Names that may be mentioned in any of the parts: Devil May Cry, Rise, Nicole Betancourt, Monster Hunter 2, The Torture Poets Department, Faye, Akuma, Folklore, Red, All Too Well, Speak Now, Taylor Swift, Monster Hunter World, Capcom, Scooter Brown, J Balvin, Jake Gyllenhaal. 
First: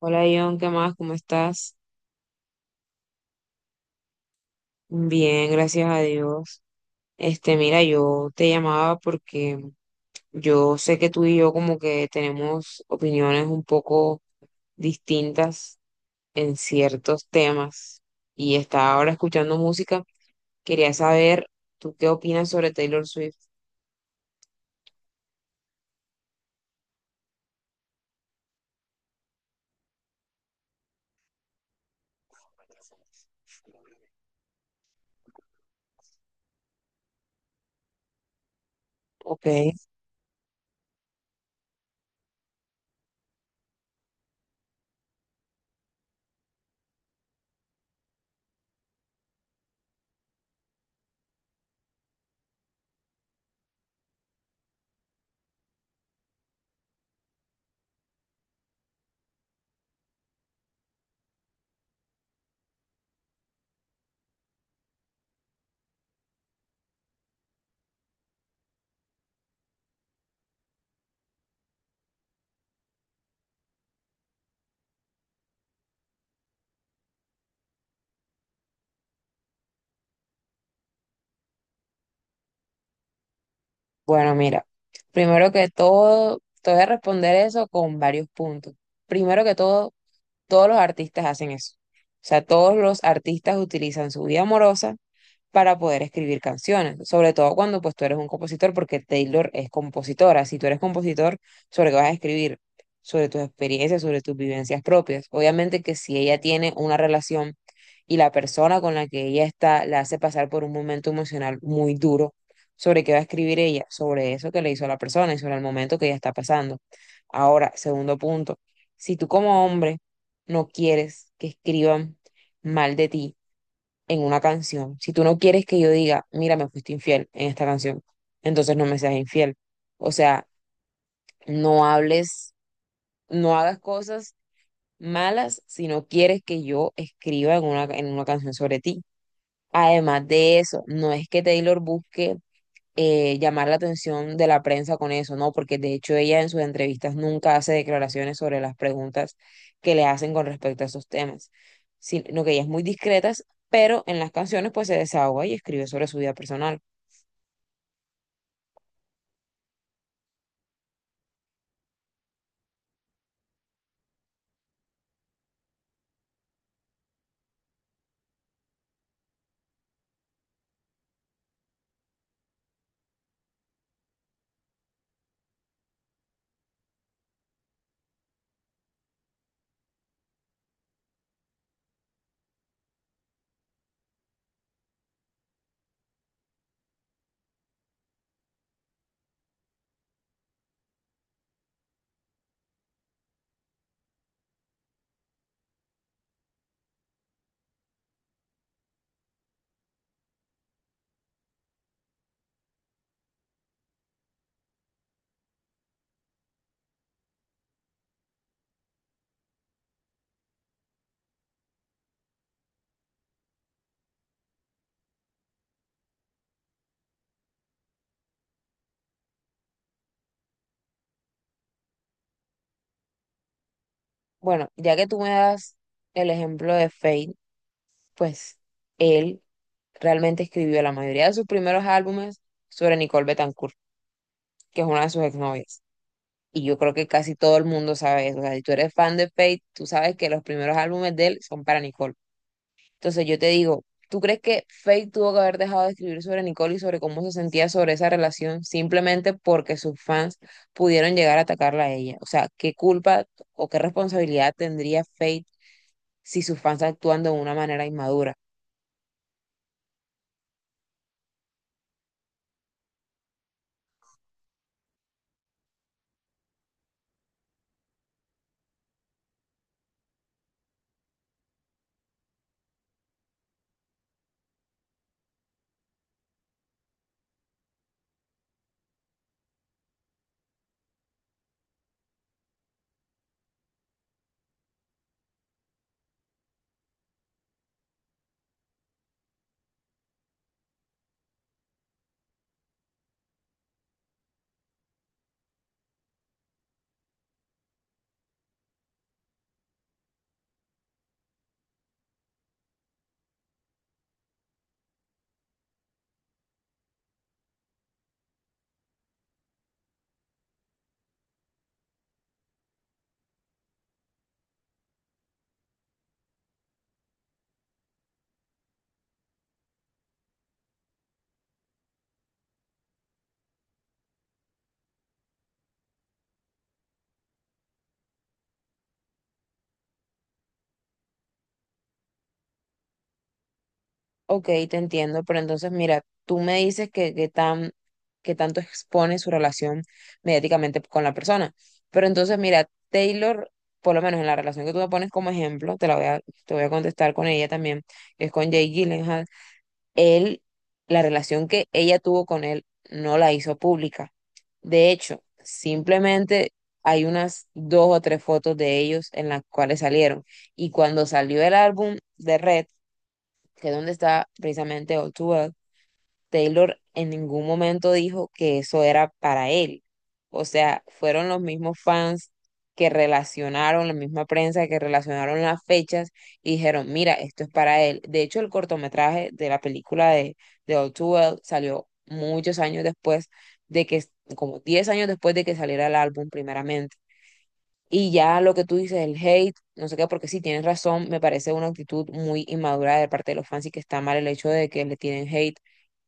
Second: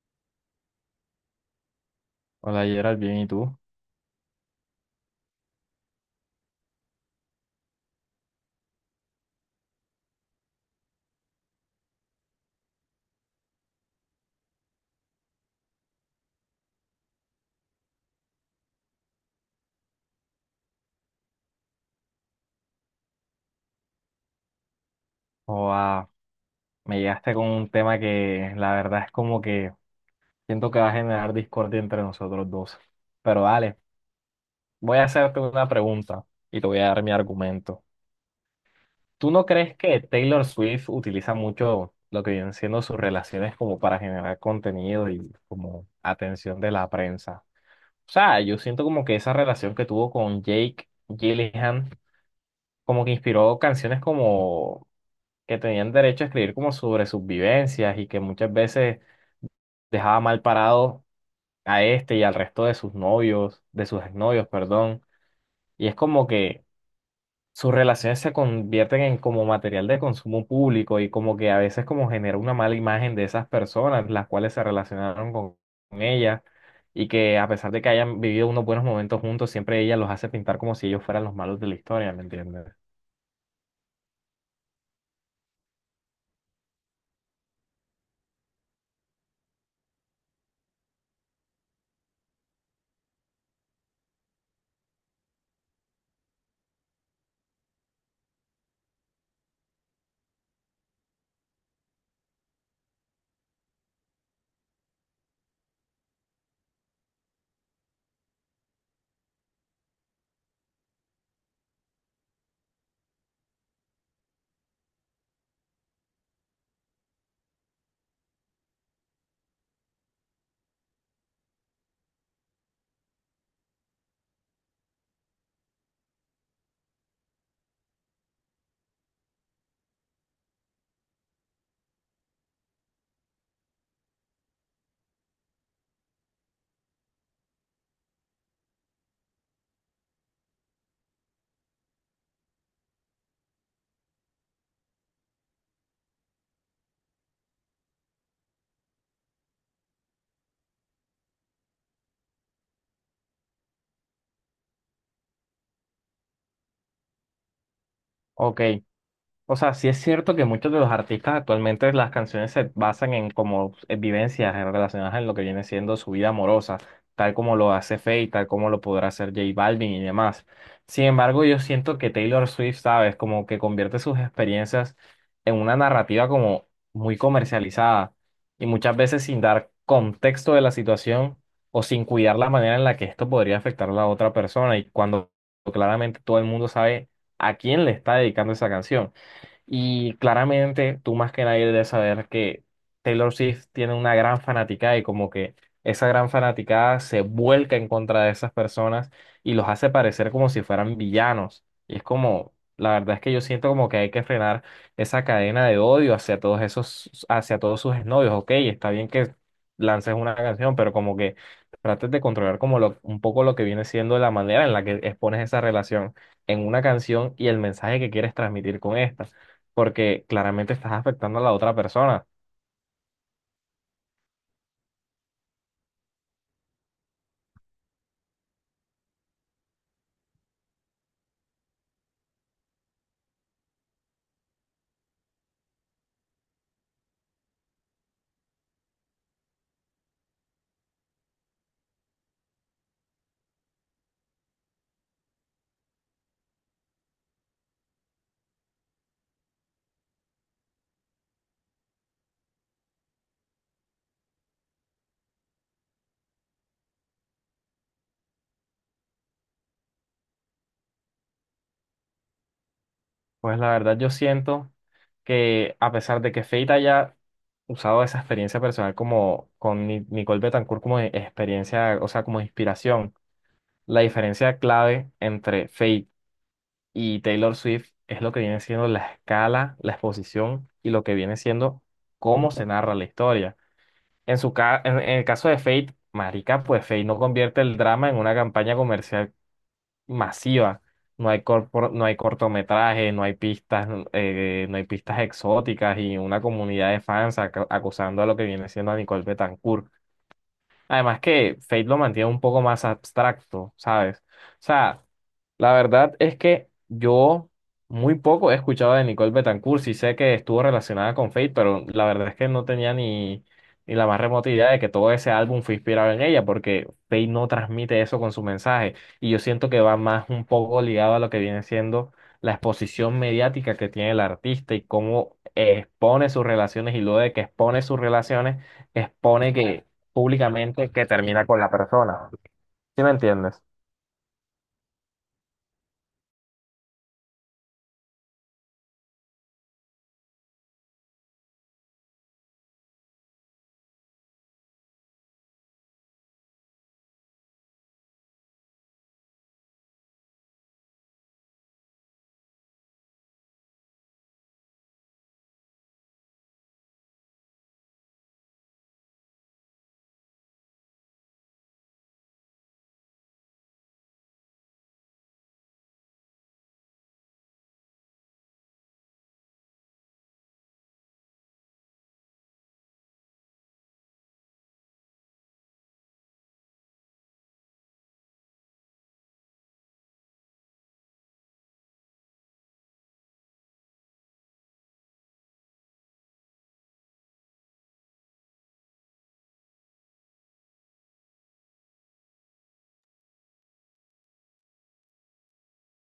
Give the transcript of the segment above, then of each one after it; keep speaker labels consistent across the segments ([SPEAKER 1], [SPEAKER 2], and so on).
[SPEAKER 1] Hola John, ¿qué más? ¿Cómo estás?
[SPEAKER 2] Hola Gerald, bien, ¿y tú?
[SPEAKER 1] Bien, gracias a Dios. Mira, yo te llamaba porque yo sé que tú y yo como que tenemos opiniones un poco distintas en ciertos temas y estaba ahora escuchando música. Quería saber, ¿tú qué opinas sobre Taylor Swift?
[SPEAKER 2] Joa, me llegaste con un tema que la verdad es como que siento que va a generar discordia entre nosotros dos. Pero dale, voy a hacerte una pregunta y te voy a dar mi argumento. ¿Tú no
[SPEAKER 1] Ok,
[SPEAKER 2] crees que Taylor Swift utiliza mucho lo que vienen siendo sus relaciones como para generar contenido y como atención de la prensa? O sea, yo siento como que esa relación que tuvo con Jake Gyllenhaal como que inspiró canciones como que tenían derecho a escribir como sobre sus vivencias y que muchas veces dejaba mal parado a este y al resto de sus novios, de sus exnovios, perdón. Y es como que sus relaciones se convierten en como material de consumo público y como que a veces como genera una mala imagen de esas personas, las cuales se relacionaron con ella, y que a pesar de que hayan vivido unos buenos momentos juntos, siempre ella los hace pintar como si ellos fueran los malos de la historia, ¿me entiendes?
[SPEAKER 1] bueno, mira, primero que todo, te voy a responder eso con varios puntos. Primero que todo, todos los artistas hacen eso. O sea, todos los artistas utilizan su vida amorosa para poder escribir canciones, sobre todo cuando pues tú eres un compositor, porque Taylor es compositora, si tú eres compositor, sobre qué vas a escribir, sobre tus experiencias, sobre tus vivencias propias. Obviamente que si ella tiene una relación y la persona con la que ella está la hace pasar por un momento emocional muy duro, sobre qué va a escribir ella, sobre eso que le hizo a la persona y sobre el momento que ella está pasando. Ahora, segundo punto, si tú como hombre no quieres que escriban mal de ti, en una canción. Si tú no quieres que yo diga, mira, me fuiste infiel en esta canción, entonces no me seas infiel. O sea, no hables, no hagas cosas malas si no quieres que yo escriba en una canción sobre ti. Además de eso, no es que Taylor busque llamar la atención de la prensa con eso, ¿no? Porque de hecho ella en sus entrevistas nunca hace declaraciones sobre las preguntas que le hacen con respecto a esos temas, sino que ella es muy discreta, pero en las canciones pues se desahoga y escribe sobre su vida personal.
[SPEAKER 2] Ok, o sea, sí es cierto que muchos de los artistas actualmente las canciones se basan en como en vivencias relacionadas en lo que viene siendo su vida amorosa, tal como lo hace Faye, tal como lo podrá hacer J Balvin y demás. Sin embargo, yo siento que Taylor Swift, ¿sabes? Como que convierte sus experiencias en una narrativa como muy comercializada y muchas veces sin dar contexto de la situación o sin cuidar la manera en la que esto podría afectar a la otra persona, y cuando claramente todo el mundo sabe a quién le está dedicando esa canción. Y claramente tú más que nadie debes saber que Taylor Swift tiene una gran fanaticada y como que esa gran fanaticada se vuelca en contra de esas personas y los hace parecer como si fueran villanos. Y es como, la verdad es que yo siento como que hay que frenar esa cadena de odio hacia todos esos, hacia todos sus novios. Ok, está bien que lances una canción, pero como que trates de controlar como lo, un poco lo que viene siendo la manera en la que expones esa relación en una canción y el mensaje que quieres transmitir con esta, porque claramente estás afectando a la otra persona.
[SPEAKER 1] Bueno, ya que tú me das el ejemplo de Fate, pues él realmente escribió la mayoría de sus primeros álbumes sobre Nicole Betancourt, que es una de sus exnovias. Y yo creo que casi todo el mundo sabe eso. O sea, si tú eres fan de Fate, tú sabes que los primeros álbumes de él son para Nicole. Entonces yo te digo, ¿tú crees que Faith tuvo que haber dejado de escribir sobre Nicole y sobre cómo se sentía sobre esa relación simplemente porque sus fans pudieron llegar a atacarla a ella? O sea, ¿qué culpa o qué responsabilidad tendría Faith si sus fans actúan de una manera inmadura?
[SPEAKER 2] Pues la verdad yo siento que a pesar de que Fate haya usado esa experiencia personal como con Nicole Betancourt como experiencia, o sea, como inspiración, la diferencia clave entre Fate y Taylor Swift es lo que viene siendo la escala, la exposición y lo que viene siendo cómo se narra la historia. En el caso de Fate, marica, pues Fate no convierte el drama en una campaña comercial masiva. No hay no hay cortometrajes, no hay pistas, no hay pistas exóticas y una comunidad de fans acusando a lo que viene siendo a Nicole Betancourt. Además que Fate lo mantiene un poco más abstracto, ¿sabes? O sea, la verdad es que yo muy poco he escuchado de Nicole Betancourt. Sí sé que estuvo relacionada con Fate, pero la verdad es que no tenía ni la más remota idea de que todo ese álbum fue inspirado en ella, porque Fate no transmite eso con su mensaje. Y yo siento que va más un poco ligado a lo que viene siendo la exposición mediática que tiene el artista y cómo expone sus relaciones y luego de que expone sus relaciones, expone que públicamente que termina con la persona. ¿Sí me entiendes?
[SPEAKER 1] Ok, te entiendo, pero entonces mira, tú me dices que tanto expone su relación mediáticamente con la persona, pero entonces mira, Taylor, por lo menos en la relación que tú me pones como ejemplo, te voy a contestar con ella también, que es con Jake Gyllenhaal, él, la relación que ella tuvo con él no la hizo pública. De hecho, simplemente hay unas dos o tres fotos de ellos en las cuales salieron, y cuando salió el álbum de Red, que es donde está precisamente All Too Well, Taylor en ningún momento dijo que eso era para él. O sea, fueron los mismos fans que relacionaron, la misma prensa que relacionaron las fechas y dijeron, mira, esto es para él. De hecho, el cortometraje de la película de All Too Well salió muchos años después de que, como 10 años después de que saliera el álbum primeramente. Y ya lo que tú dices, el hate, no sé qué, porque sí tienes razón, me parece una actitud muy inmadura de parte de los fans y que está mal el hecho de que le tienen hate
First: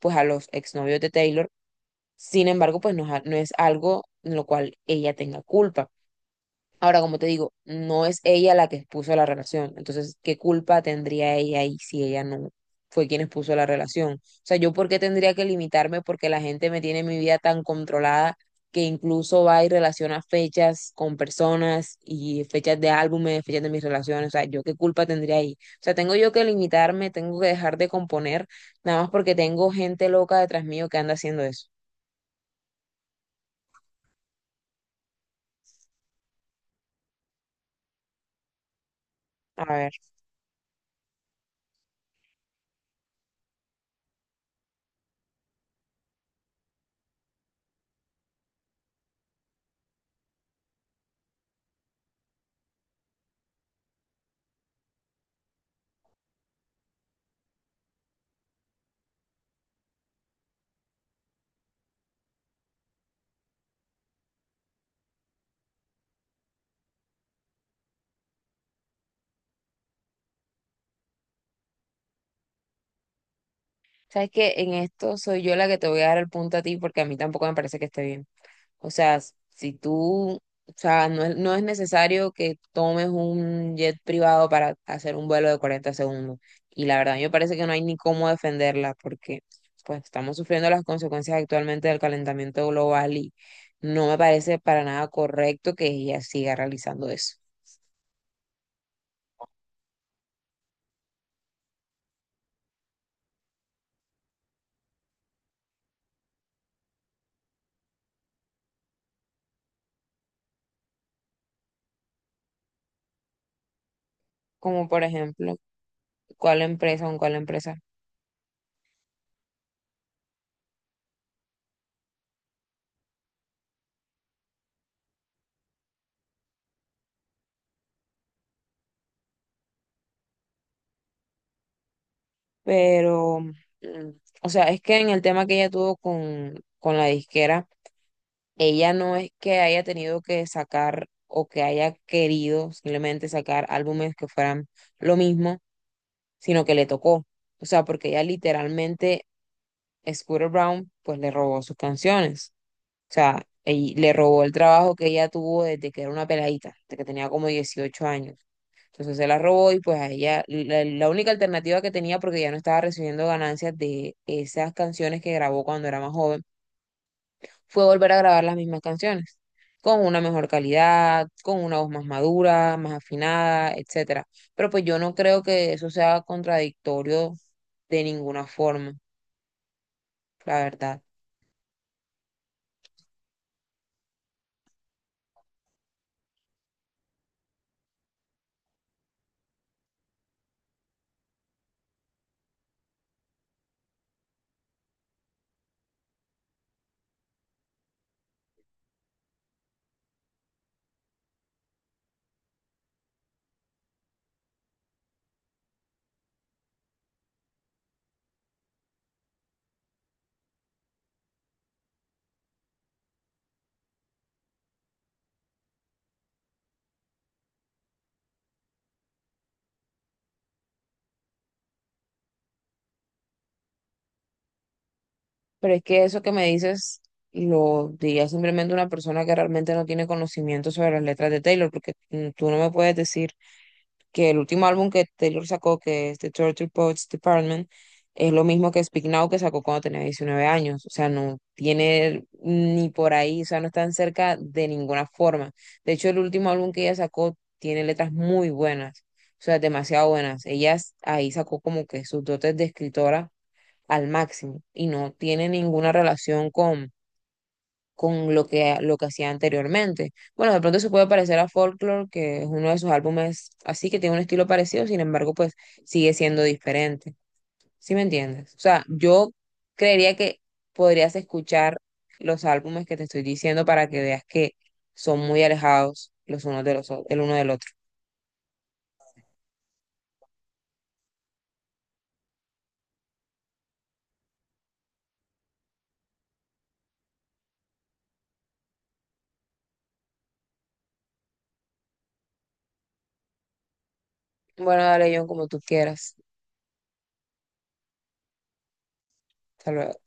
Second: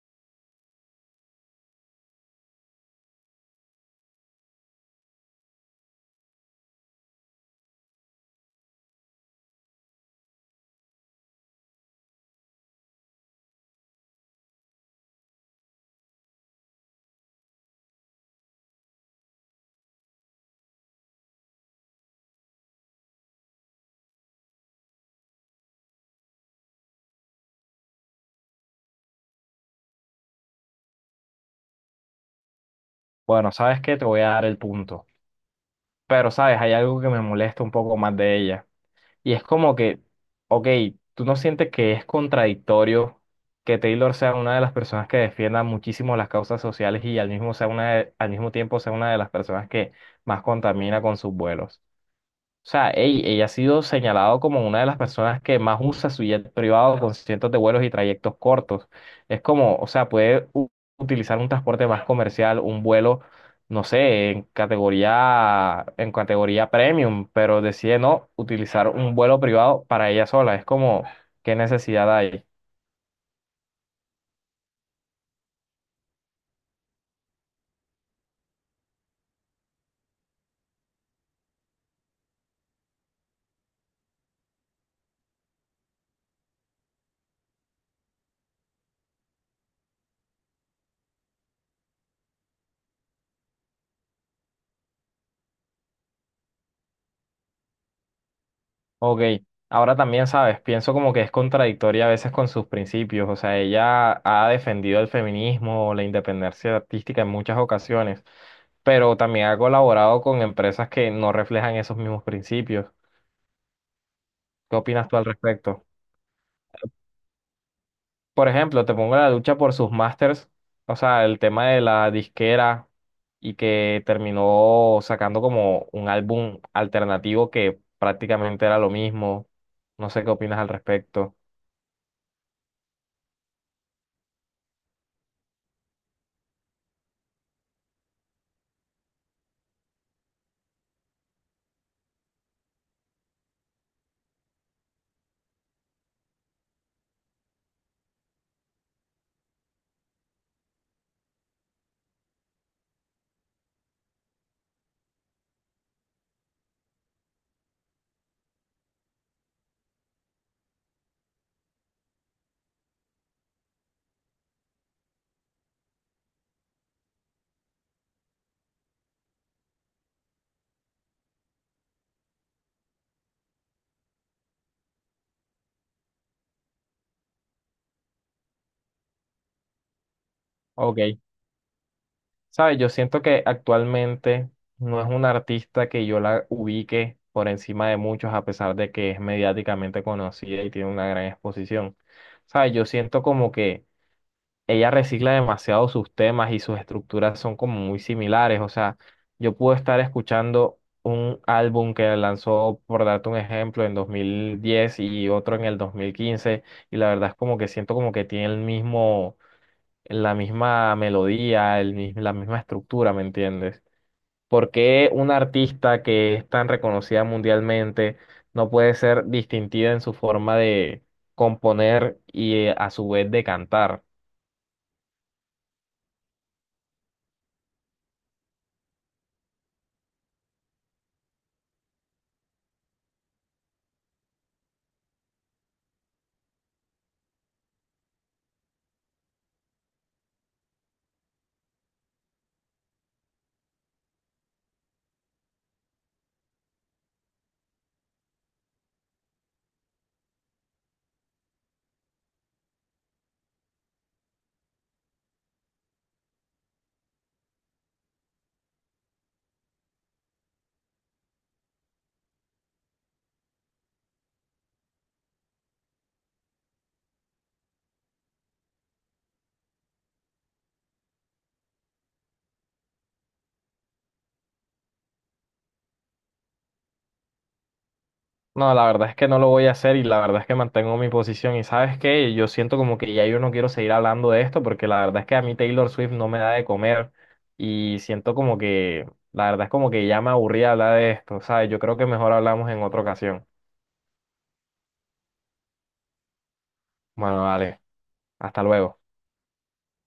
[SPEAKER 1] pues a los exnovios de Taylor. Sin embargo, pues no, no es algo en lo cual ella tenga culpa. Ahora, como te digo, no es ella la que expuso la relación. Entonces, ¿qué culpa tendría ella ahí si ella no fue quien expuso la relación? O sea, ¿yo por qué tendría que limitarme? Porque la gente me tiene mi vida tan controlada que incluso va y relaciona fechas con personas y fechas de álbumes, fechas de mis relaciones. O sea, ¿yo qué culpa tendría ahí? O sea, tengo yo que limitarme, tengo que dejar de componer, nada más porque tengo gente loca detrás mío que anda haciendo eso.
[SPEAKER 2] Bueno, ¿sabes que te voy a dar el punto? Pero, ¿sabes? Hay algo que me molesta un poco más de ella. Y es
[SPEAKER 1] A
[SPEAKER 2] como
[SPEAKER 1] ver,
[SPEAKER 2] que, ok, ¿tú no sientes que es contradictorio que Taylor sea una de las personas que defienda muchísimo las causas sociales y al mismo, sea al mismo tiempo sea una de las personas que más contamina con sus vuelos? O sea, ey, ella ha sido señalado como una de las personas que más usa su jet privado con cientos de vuelos y trayectos cortos. Es como, o sea, puede utilizar un transporte más comercial, un vuelo, no sé, en categoría premium, pero decide no utilizar un vuelo privado para ella sola. Es como, ¿qué necesidad hay?
[SPEAKER 1] ¿sabes qué? En esto soy yo la que te voy a dar el punto a ti porque a mí tampoco me parece que esté bien. O sea, si tú, o sea, no es necesario que tomes un jet privado para hacer un vuelo de 40 segundos. Y la verdad, a mí me parece que no hay ni cómo defenderla porque pues estamos sufriendo las consecuencias actualmente del calentamiento global y no me parece para nada correcto que ella siga realizando eso.
[SPEAKER 2] Ok, ahora también sabes, pienso como que es contradictoria a veces con sus principios. O sea, ella ha defendido el feminismo, la independencia artística en muchas ocasiones, pero también ha colaborado con empresas que no reflejan esos mismos principios. ¿Qué
[SPEAKER 1] Como por
[SPEAKER 2] opinas tú al
[SPEAKER 1] ejemplo,
[SPEAKER 2] respecto?
[SPEAKER 1] cuál empresa o cuál empresa.
[SPEAKER 2] Por ejemplo, te pongo la lucha por sus masters, o sea, el tema de la disquera y que terminó sacando como un álbum alternativo que prácticamente era lo mismo. No sé qué opinas al respecto.
[SPEAKER 1] Pero, o sea, es que en el tema que ella tuvo con la disquera, ella no es que haya tenido que sacar o que haya querido simplemente sacar álbumes que fueran lo mismo, sino que le tocó. O sea, porque ella literalmente, Scooter Brown, pues le robó sus canciones. O sea, le robó el trabajo que ella tuvo desde que era una peladita, desde que tenía como 18 años. Entonces se la robó y pues a ella, la única alternativa que tenía, porque ya no estaba recibiendo ganancias de esas canciones que grabó cuando era más joven, fue volver a grabar las mismas canciones, con una mejor calidad, con una voz más madura, más afinada, etcétera. Pero pues yo no creo que eso sea contradictorio de ninguna forma, la verdad.
[SPEAKER 2] Ok. ¿Sabes? Yo siento que actualmente no es una artista que yo la ubique por encima de muchos, a pesar de que es mediáticamente conocida y tiene una gran exposición. ¿Sabes? Yo siento como que ella recicla demasiado sus temas y sus estructuras son como muy similares. O sea, yo puedo estar escuchando un álbum que lanzó, por darte un ejemplo, en 2010 y otro en el 2015, y la verdad es como que siento como que tiene el mismo la misma melodía, la misma estructura, ¿me entiendes? ¿Por qué una artista que es tan reconocida mundialmente no puede ser distintiva en su forma de componer y, a su vez, de cantar?
[SPEAKER 1] Pero es que eso que me dices lo diría simplemente una persona que realmente no tiene conocimiento sobre las letras de Taylor, porque tú no me puedes decir que el último álbum que Taylor sacó, que es The Torture Poets Department, es lo mismo que Speak Now que sacó cuando tenía 19 años. O sea, no tiene ni por ahí, o sea, no están cerca de ninguna forma. De hecho, el último álbum que ella sacó tiene letras muy buenas, o sea, demasiado buenas. Ahí sacó como que sus dotes de escritora al máximo y no tiene ninguna relación con lo que hacía anteriormente. Bueno, de pronto se puede parecer a Folklore, que es uno de sus álbumes así, que tiene un estilo parecido, sin embargo, pues sigue siendo diferente. ¿Sí me entiendes? O sea, yo creería que podrías escuchar los álbumes que te estoy diciendo para que veas que son muy alejados los unos de los, el uno del otro.
[SPEAKER 2] No, la verdad es que no lo voy a hacer y la verdad es que mantengo mi posición. Y sabes qué, yo siento como que ya yo no quiero seguir hablando de esto porque la verdad es que a mí Taylor Swift no me da de comer, y siento como que, la verdad es como que ya me aburrí hablar de esto, ¿sabes? Yo creo que mejor hablamos en otra ocasión.
[SPEAKER 1] Bueno, dale, John, como tú quieras.
[SPEAKER 2] Bueno, vale. Hasta luego.
[SPEAKER 1] Hasta luego.